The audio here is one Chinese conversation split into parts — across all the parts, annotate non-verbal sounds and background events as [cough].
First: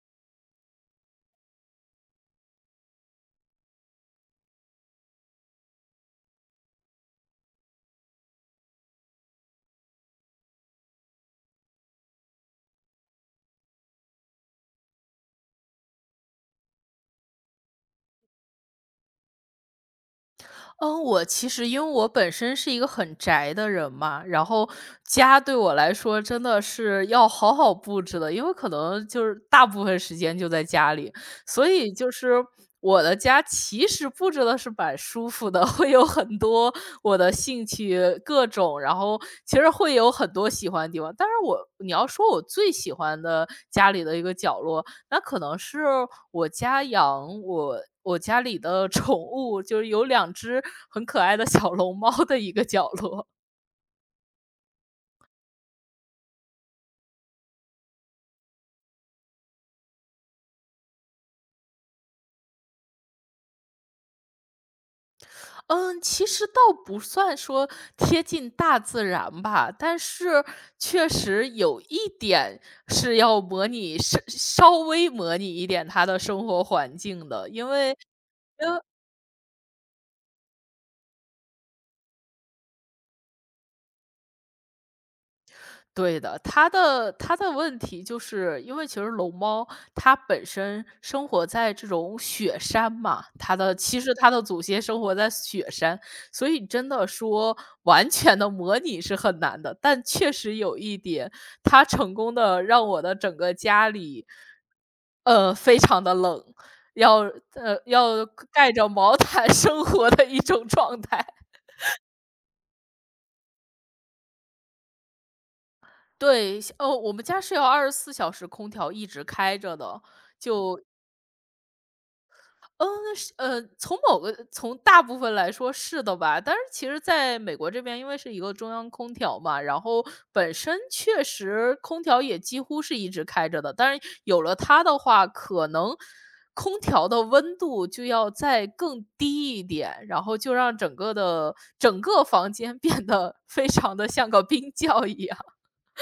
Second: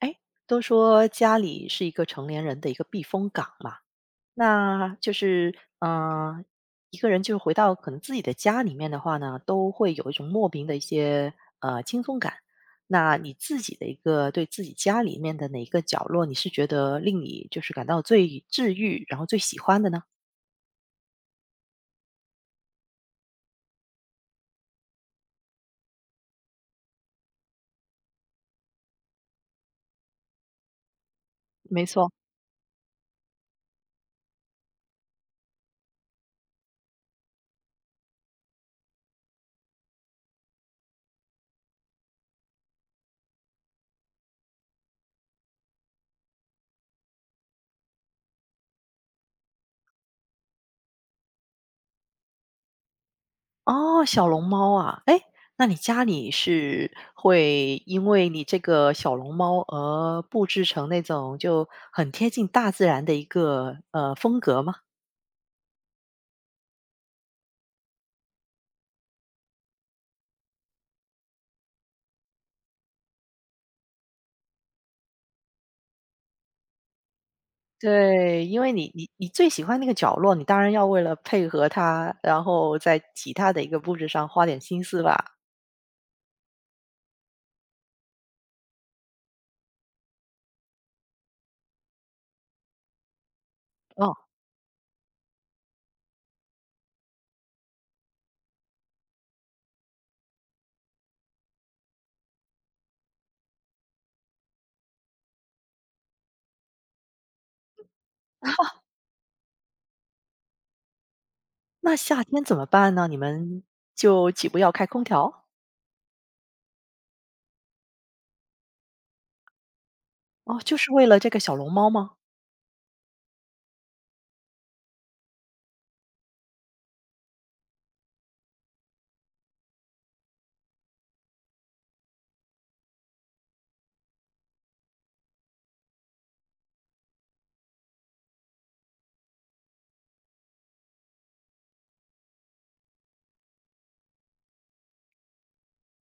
哎，都说家里是一个成年人的一个避风港嘛，那就是一个人就是回到可能自己的家里面的话呢，都会有一种莫名的一些轻松感。那你自己的一个对自己家里面的哪一个角落，你是觉得令你就是感到最治愈，然后最喜欢的呢？嗯，我其实因为我本身是一个很宅的人嘛，然后家对我来说真的是要好好布置的，因为可能就是大部分时间就在家里，所没以错。就是我的家其实布置的是蛮舒服的，[laughs] 会有很多我的兴趣各种，然后其实会有很多喜欢的地方。但是你要说我最喜欢的家里的一个角落，那可能是我家里的 [laughs] 宠物，就是有两只很可爱的小龙猫的一个角落。哦，小龙猫啊，哎，那你家里是会因为你这个小龙猫而布置成那种就很贴近大自然的一个风格吗？嗯，其实倒不算说贴近大自然吧，但是确实有一点是要模拟稍微模拟一点它的生活环境的。对，因为你最喜欢那个角落，你当然要为了配合它，然后在其他的一个布置上花点心思吧。对的，它的问题就是因为其实龙猫它本身生活在这种雪山嘛，其实哦，它的祖先生活在雪山，所以真的说完全的模拟是很难的。但确实有一点，它成功的让我的整个家里，非常的冷，要要盖着毛毯生活的一种状态。那夏天怎么办呢？你们就岂不要开空调？对，哦，我们家是要24小时空调一直开着的，哦，就就是为了这个小龙猫吗？嗯，是从某个从大部分来说是的吧，但是其实在美国这边，因为是一个中央空调嘛，然后本身确实空调也几乎是一直开着的，但是有了它的话，可能空调的温度就要再更低一点，然后就让整个房间变得 [laughs] 非常的像个冰窖一样。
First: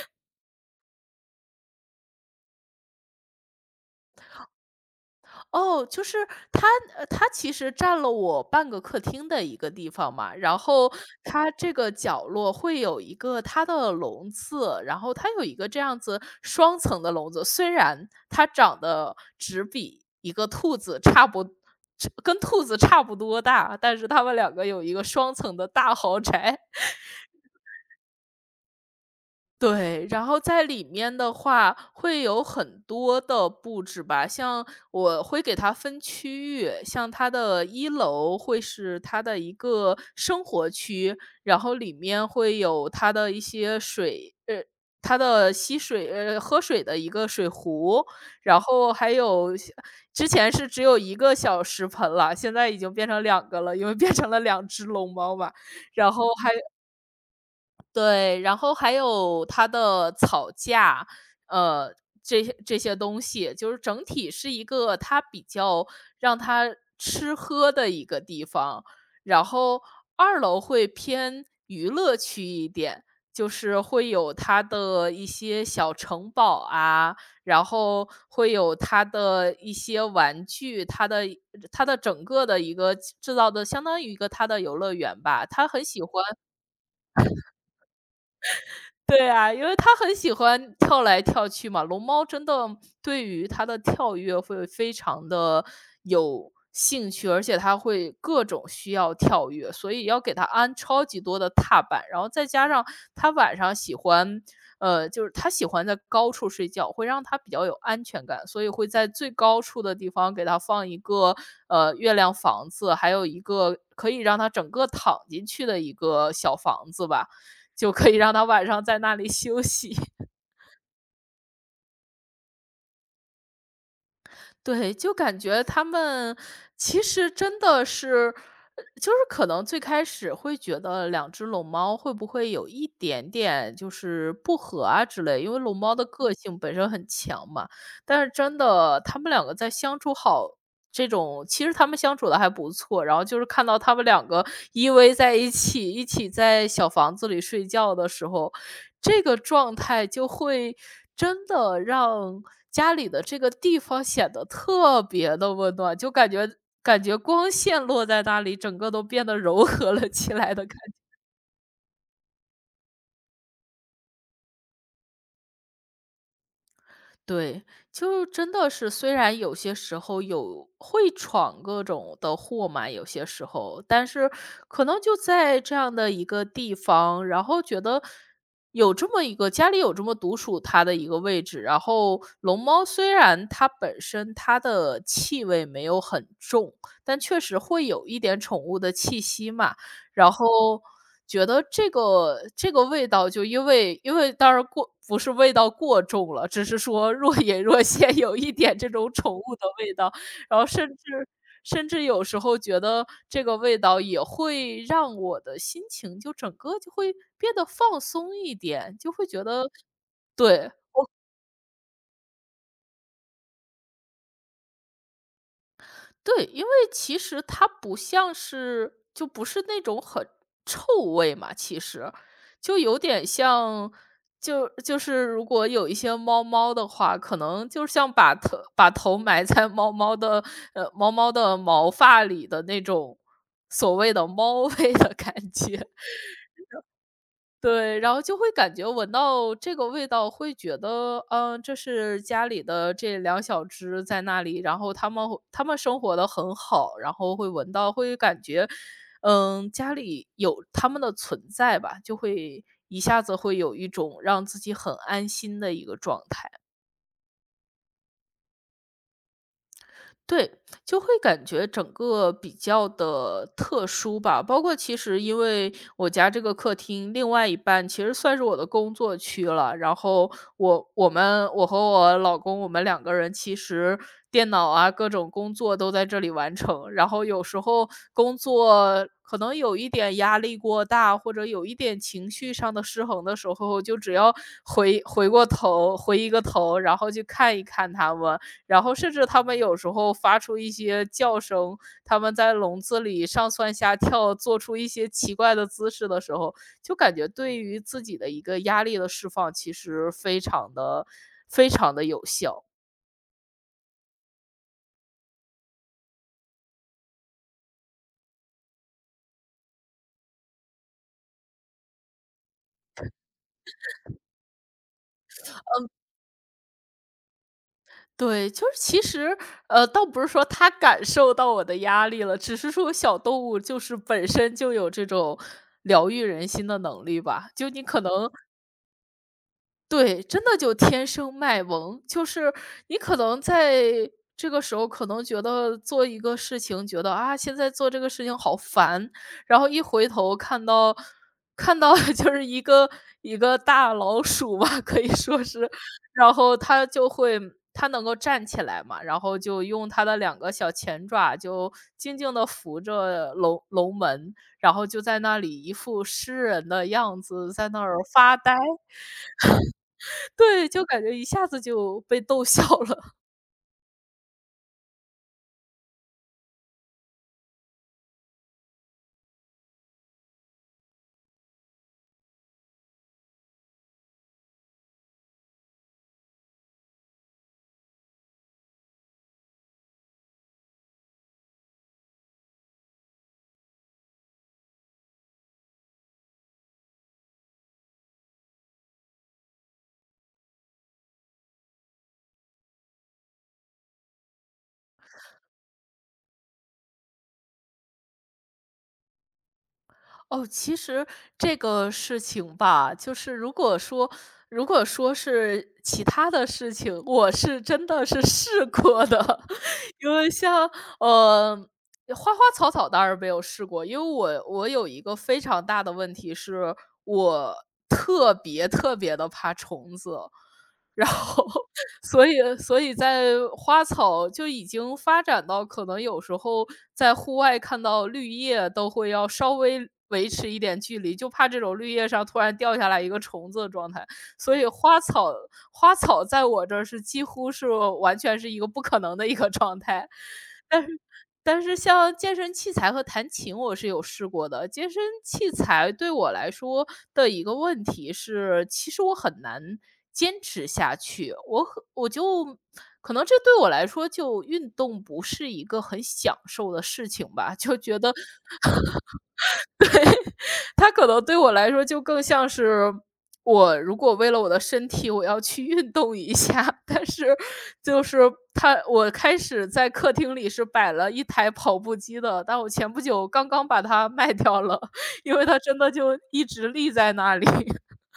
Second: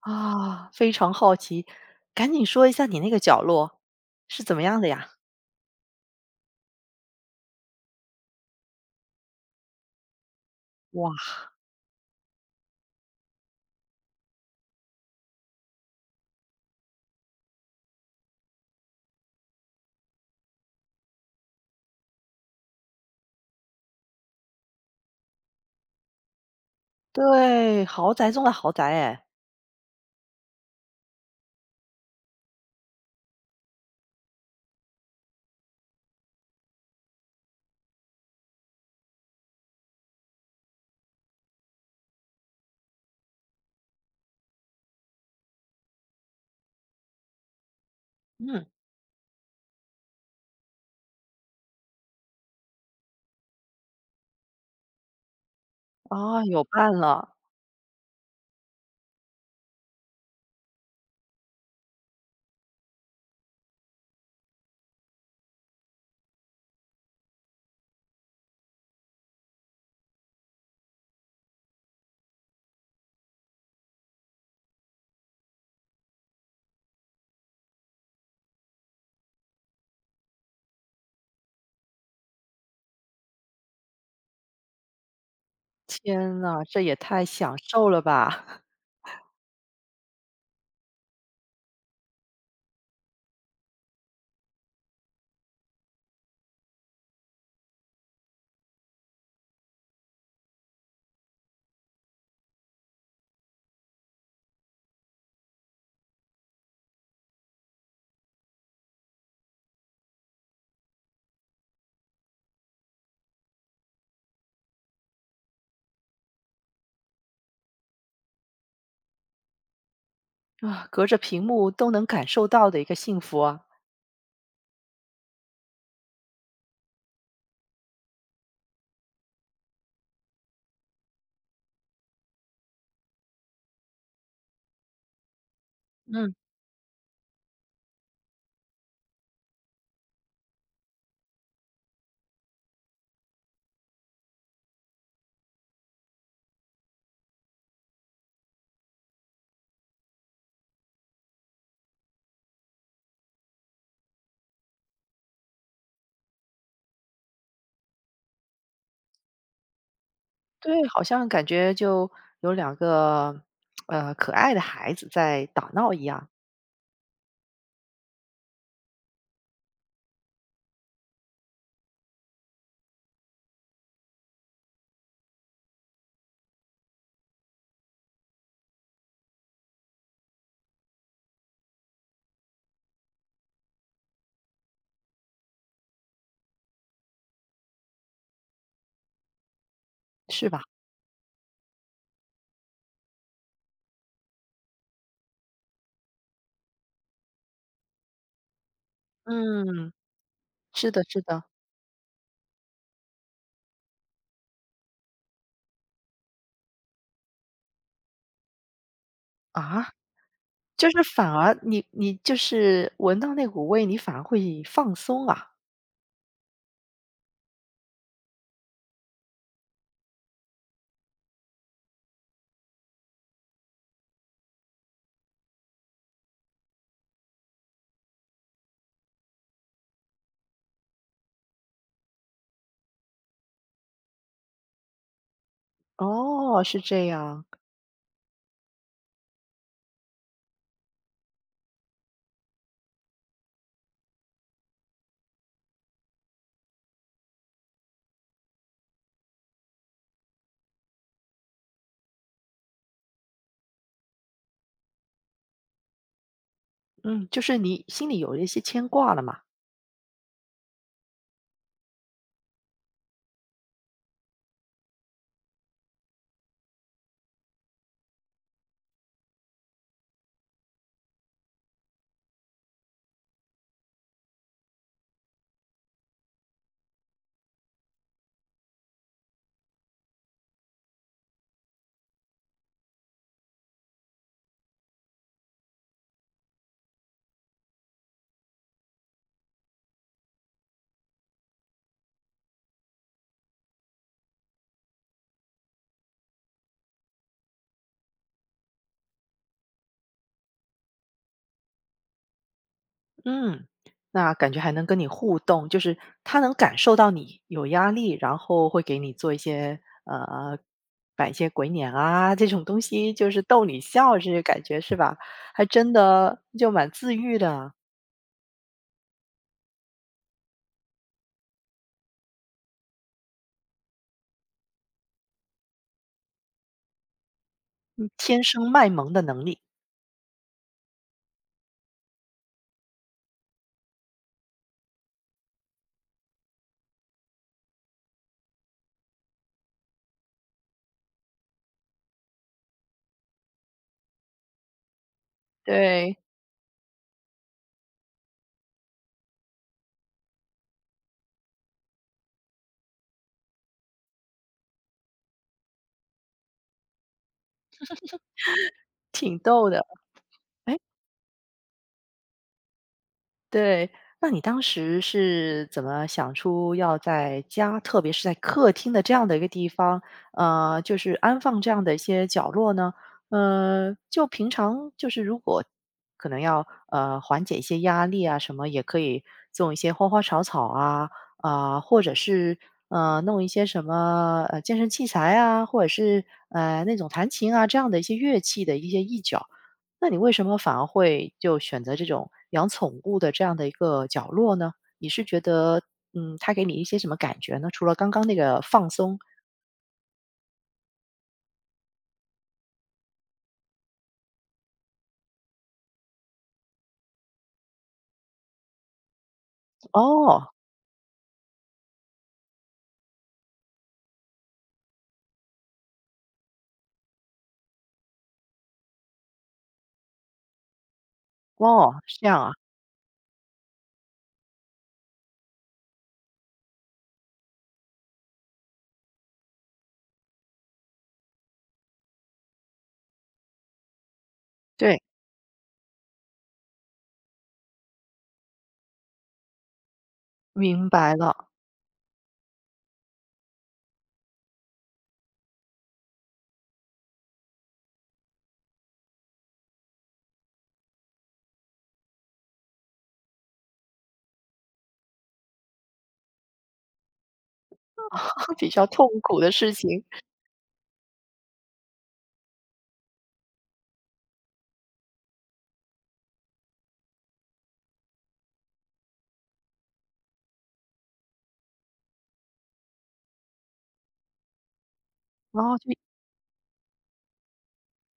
啊，非常好奇，赶紧说一下你那个角落是怎么样的呀？哦，就是它它其实占了我半个客厅的一个地方嘛，然后哇。它这个角落会有一个它的笼子，然后它有一个这样子双层的笼子，虽然它长得只比一个兔子差不只跟兔子差不多大，但是它们两个有一个双层的大豪宅。对，豪宅中的豪宅哎。对，然后在里面的话会有很多的布置吧，像我会给它分区域，像它的一楼会是它的一个生活区，然后里面会有它的一些水，它的喝水的一个水壶，然嗯。后还有像之前是只有一个小食盆了，现在已经变成两个了，因为变成了两只龙猫嘛，然后啊，还有伴了。对，然后还有它的草架，呃，这些东西，就是整体是一个它比较让它吃喝的一个地方。然后二楼会偏娱乐区一点，就是会有它的一些小城堡啊，然后会有它的一些玩具，它的整个的一个制造的相当于一个它的游乐园吧。他很喜欢天呐，这也太享受了吧！[laughs] 对啊，因为他很喜欢跳来跳去嘛，龙猫真的对于它的跳跃会非常的有兴趣，而且它会各种需要跳跃，所以要给它安超级多的踏板。然后再加上它晚上喜欢就是它喜欢在高处睡觉，会让它比较有安全感，所以会在最高处的地方给它放一个，月亮房子，还有一个可以让它整个躺进去的一个小房子吧。就可以让他晚上在那里休息。[laughs] 啊，隔着屏幕都能感受到的一个幸福啊。对，就感觉他们其实真的是就是可能最开始会觉得两只龙猫会不会有一点点就是不和啊之类，因为龙猫的个嗯，性本身很强嘛。但是真的，它们两个在相处好这种其实它们相处的还不错，然后就是看到它们两个依偎在一起，一起在小房子里睡觉的时候，这个状态就会真的让家里的这个地方显得特别的温暖，就感觉感觉光线落在那里，整个都变得柔和了起来的感。对，好像感觉就有两个可爱的孩子在打闹一样。对，就真的是虽然有些时候有会闯各种的祸嘛，有些时候，但是可能就在这样的一个地方，然后觉得有这么一个家里有这么独属它的一个位置，然后龙猫虽然它本身它的气味没有很重，但确实会有一点宠物的气息嘛，然是吧？后觉得这个味道就因为当然过不是味道过重了，只是说若隐若现有一点这种宠物的嗯，味道，然后甚是的，是至的。甚至有时候觉得这个味道也会让我的心情就整个就会变得放松一点，就会觉得啊。对，就是反而你就是闻到那股味，你反而会放松啊。对，因为其实它不像是就不是那种很臭味嘛，其实就有点像，就是如果有一些猫猫的话，可能就像把头埋在猫猫的猫猫的毛发里的那种所谓的猫 [laughs] 味的感觉。哦，是这样。对，然后就会感觉闻到这个味道，会觉得，嗯，这是家里的这两小只在那里，然后它们生活的很好，然后会闻到，会感觉，嗯，家里有它们的存在吧，就会一下子会有一种让自己很安心的一个状态。嗯，就是你心里有一些牵挂了嘛。对，就会感觉整个比较的特殊吧。包括其实因为我家这个客厅另外一半其实算是我的工作区了，然后我和我老公，我们两个人其实电脑啊，各种工作都在这里完成。然后有时候工作可能有一点压力过大，或者有一点情绪上的失衡的时候，就只要回一个头，然后去看一看他们，然后甚至他们有时候发出一些叫声，他们在笼子里上蹿下跳，做出一些奇怪的姿势的时候，就感觉对于自己的一个压力的释放，其实非常的、非常的有效。嗯，那感觉还能跟你互动，就是他能感受到你有压力，然后会给你做一些摆一些鬼脸啊这种东西，就是逗你笑这些感觉是吧？还真的就蛮自愈的啊。对，就是其实，倒不是说他感受到我的压力了，只是说小动物就是本身就有这种疗愈人心的能力吧。就你可嗯，能天生卖萌的能力。对，真的就天生卖萌。就是你可能在这个时候可能觉得做一个事情，觉得啊，现在做这个事情好烦，然后一回头看到 [laughs] 就是一个大老鼠吧，可以说是，对。然后它就会它能够站起来嘛，然后就用它的两个小前爪就静静的扶着楼门，然后就在那里一副诗人的样子，在那儿发呆。挺逗的。对，哎，就感觉一下子就被逗笑了。对，那你当时是怎么想出要在家，特别是在客厅的这样的一个地方，就是安放这样的一些角落呢？就平常就是如果可能要缓解一些压力啊什么，也可以种一些花花草草啊啊、或者是弄一些什么健身器材啊，或者是那种弹琴啊这样的一些乐器的一些一角。那你为什么反而会就选择这种养宠物的这样的一个角落呢？你是觉得，嗯，它给你一些什么感觉呢？除了刚刚那个放松，哦，其实这个事情吧，如果说是其他的事情，我是真的是试过的。[laughs] 因为哦。像，呃，花花草草当然没有试过，因为我有一个非常大的问题是，我特别特别的怕虫子，[laughs] 然后哦，是这所以样啊。所以在花草就已经发展到可能有时候在户外看到绿叶都会要稍微维持一点距离，就怕这种绿叶上突然掉下来一个虫子的状态。所以花对。草花草在我这儿是几乎是完全是一个不可能的一个状态。但是明白了。但是像健身器材和弹琴我是有试过的。健身器材对我来说的一个问题是，其实我很难坚持下去，我就可能这对我来说就运动不是一个很享受的事情吧，就觉得 [laughs] 比较痛苦的事情。它可能对我来说就更像是我如果为了我的身体，我要去运动一下，[laughs] 但是就是它，我开始在客厅里是摆了一台跑步机的，但我前不久刚刚把它卖掉了，因为它然后真的就就一直立在那里。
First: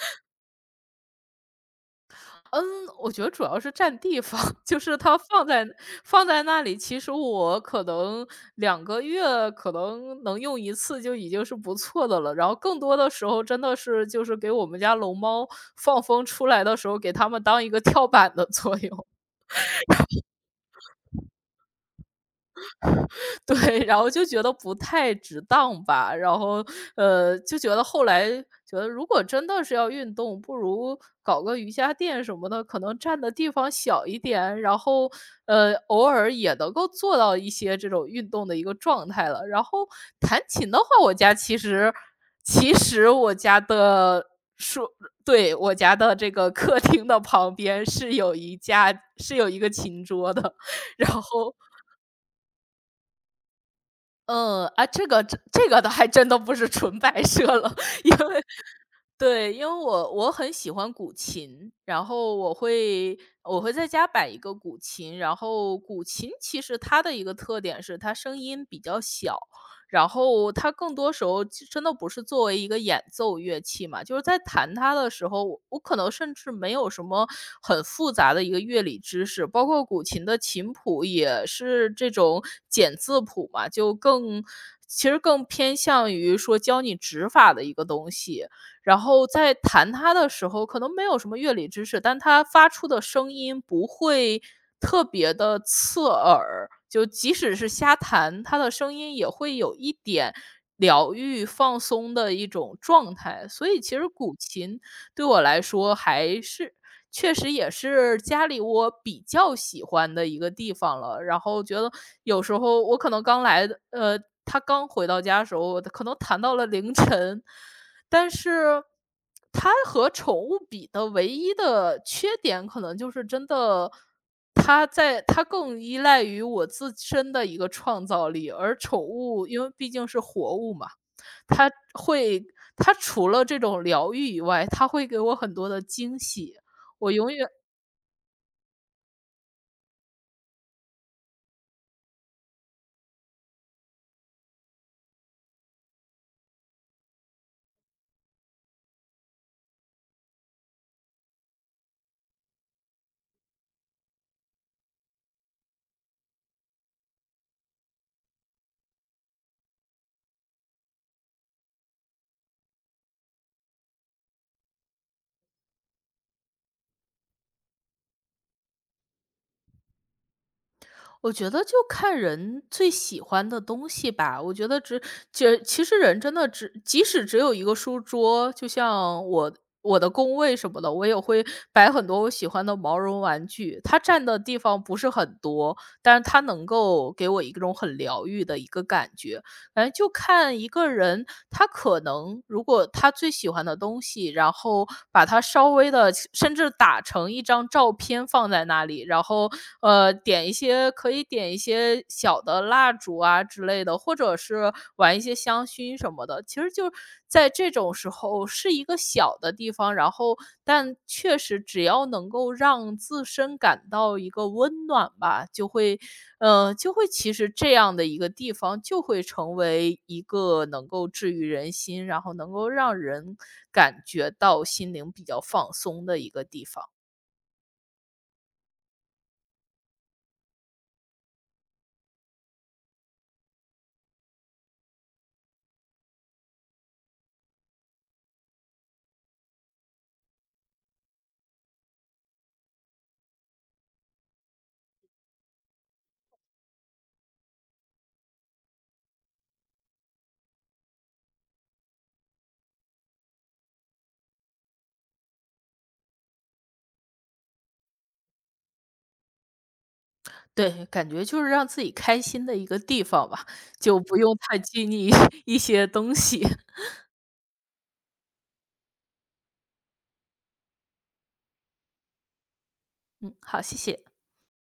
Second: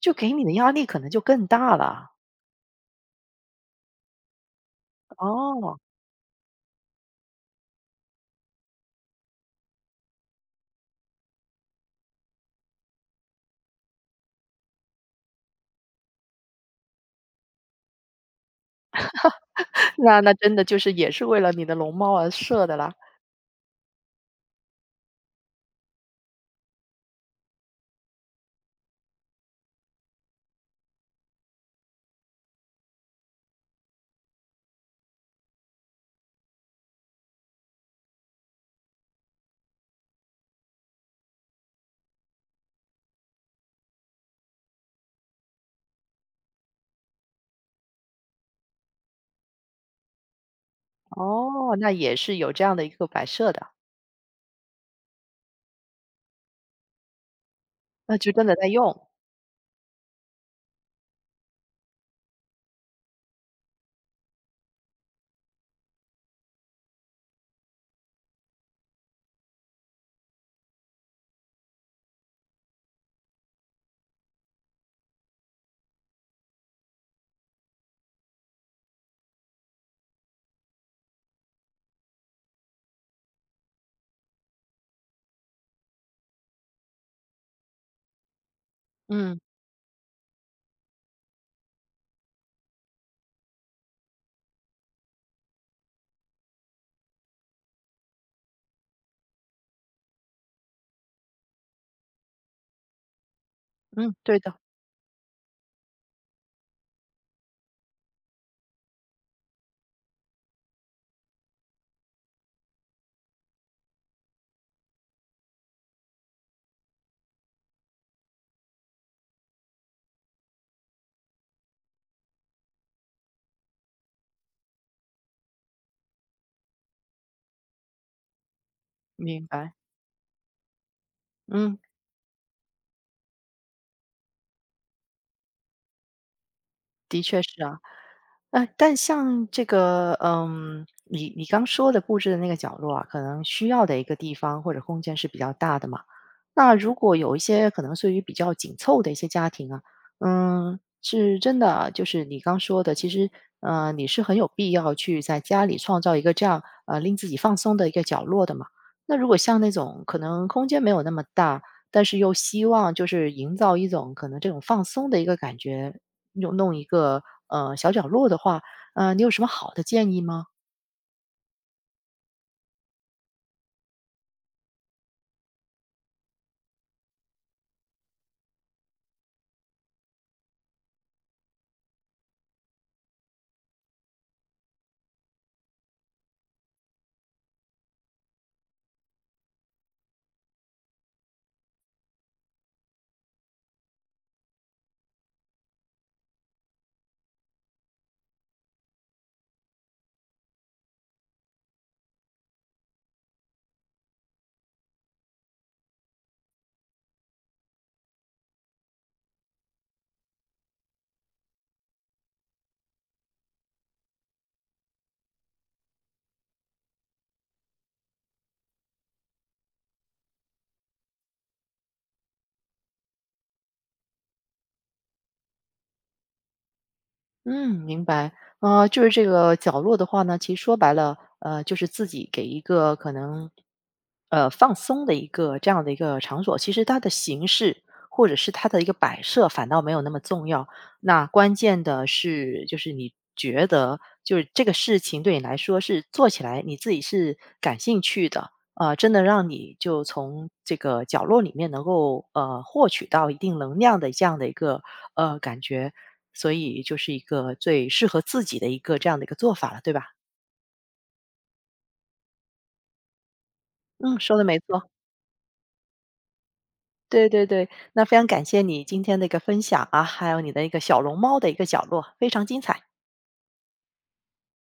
就给你的压力可能就更大了。嗯，我觉得主要是占地方，[laughs] 就是它放在哦。放在那里，其实我可能2个月可能能用一次就已经是不错的了，然后更多的时候真的是就是给我们家龙猫放风出来的时候，给它们当一个跳板的作用。[laughs] 那那真的就是也是为了你的龙猫而设的啦。[laughs] 对，然后就觉得不太值当吧，然后，就觉得后来觉得如果真的是要运动，不如搞个瑜伽垫什么的，可能占的地方小一点，然后，偶尔也能够做到一些这种运动的一个状态了。然后弹琴的话，我家其实其实我家的说对，我家的这个客厅的旁边是有一架是有一个琴桌的，[laughs] 然后哦，那也是有这样的一个摆设的。这个倒还真的不是纯白设了，[laughs] 因那就为真的在用。对，因为我很喜欢古琴，然后我会在家摆一个古琴，然后古琴其实它的一个特点是它声音比较小，然后它更多时候其真的不是作为一个演奏乐器嘛，就是在弹它的时候，我可能甚至没有什么很复杂的一个乐理知识，包括古琴的琴谱也是这种简字谱嘛，其实更偏向于说教你指法的一个东西。然后嗯。在弹它的时候，可能没有什么乐理知识，但它发出的声音不会特别的刺耳，就即使是瞎弹，它的声音也会有一点疗愈、放松的一种状态。所以其实嗯，古对的。琴对我来说还是确实也是家里我比较喜欢的一个地方了。然后觉得有时候我可能刚来的他刚回到家的时候，可能弹到了凌晨，但是它和宠物比的唯一的缺点，可能就是真的，它在它更依赖于我自身的一个创造力，而宠明物因为白。毕竟是活物嘛，它嗯。会它除了这种疗愈以外，它会给我很多的惊喜。我的永确远是啊。但像这个，嗯，你你刚说的布置的那个角落啊，可能需要的一个地方或者空间是比较大的嘛。那如果有一些可能属于比较紧凑的一些家庭啊，嗯，是真的啊，就是你刚说的，其实，你是很有必要去在家里创造一个这样，令自己放松的一个角落的嘛。那如果像那种可能空间没有那么大，但是又希望就是营造一种可能这种放松的一个感觉，有弄一个小角落的话，你有什么好的建议吗？我觉得就看人最喜欢的东西吧。我觉得只其实人真的只即使只有一个书桌，就像我的工位什么的，我也会摆很多我喜欢的毛绒玩具。它占的地方不是很多，但是它能够给我一种很疗愈的一个感觉。反正就看一个人，他可能如果他最喜欢的东西，然后把它稍微的，甚至打成一张照片放在那里，然后，点一些小的蜡烛啊之类的，或者是玩一些香薰什么的。其实就在这种时候哦，是一个小的地方，然后但确实只要能够让自身感到一个温暖吧，就会其实这样的一个地方就会成为一个能够治愈人心，然后能够让人感觉到心灵比较放松的一个地方。嗯，明白。就是这个角落的话呢，其实说白了，就是自己给一个可能，放松的一个这样的一个场所。其实它的形式或者是它的一个摆设，反倒没有那么重要。那关键的是，就是你觉得，就是这个事情对你来说是做起来你自己是感兴趣的，真的让你就从这个角落里面能够获取到一定能量的这样的一个感觉。所以就是一个最适合自己的一个这样的一个做法了，对吧？对，感觉就是让自己开心的一个地方吧，就不嗯，用说的没太拘错，泥 [laughs] 一些东西。对对对。那非常感谢你今天的一个分享啊，还有你的一个小龙猫的一个角落，非常精彩。嗯，好，谢谢。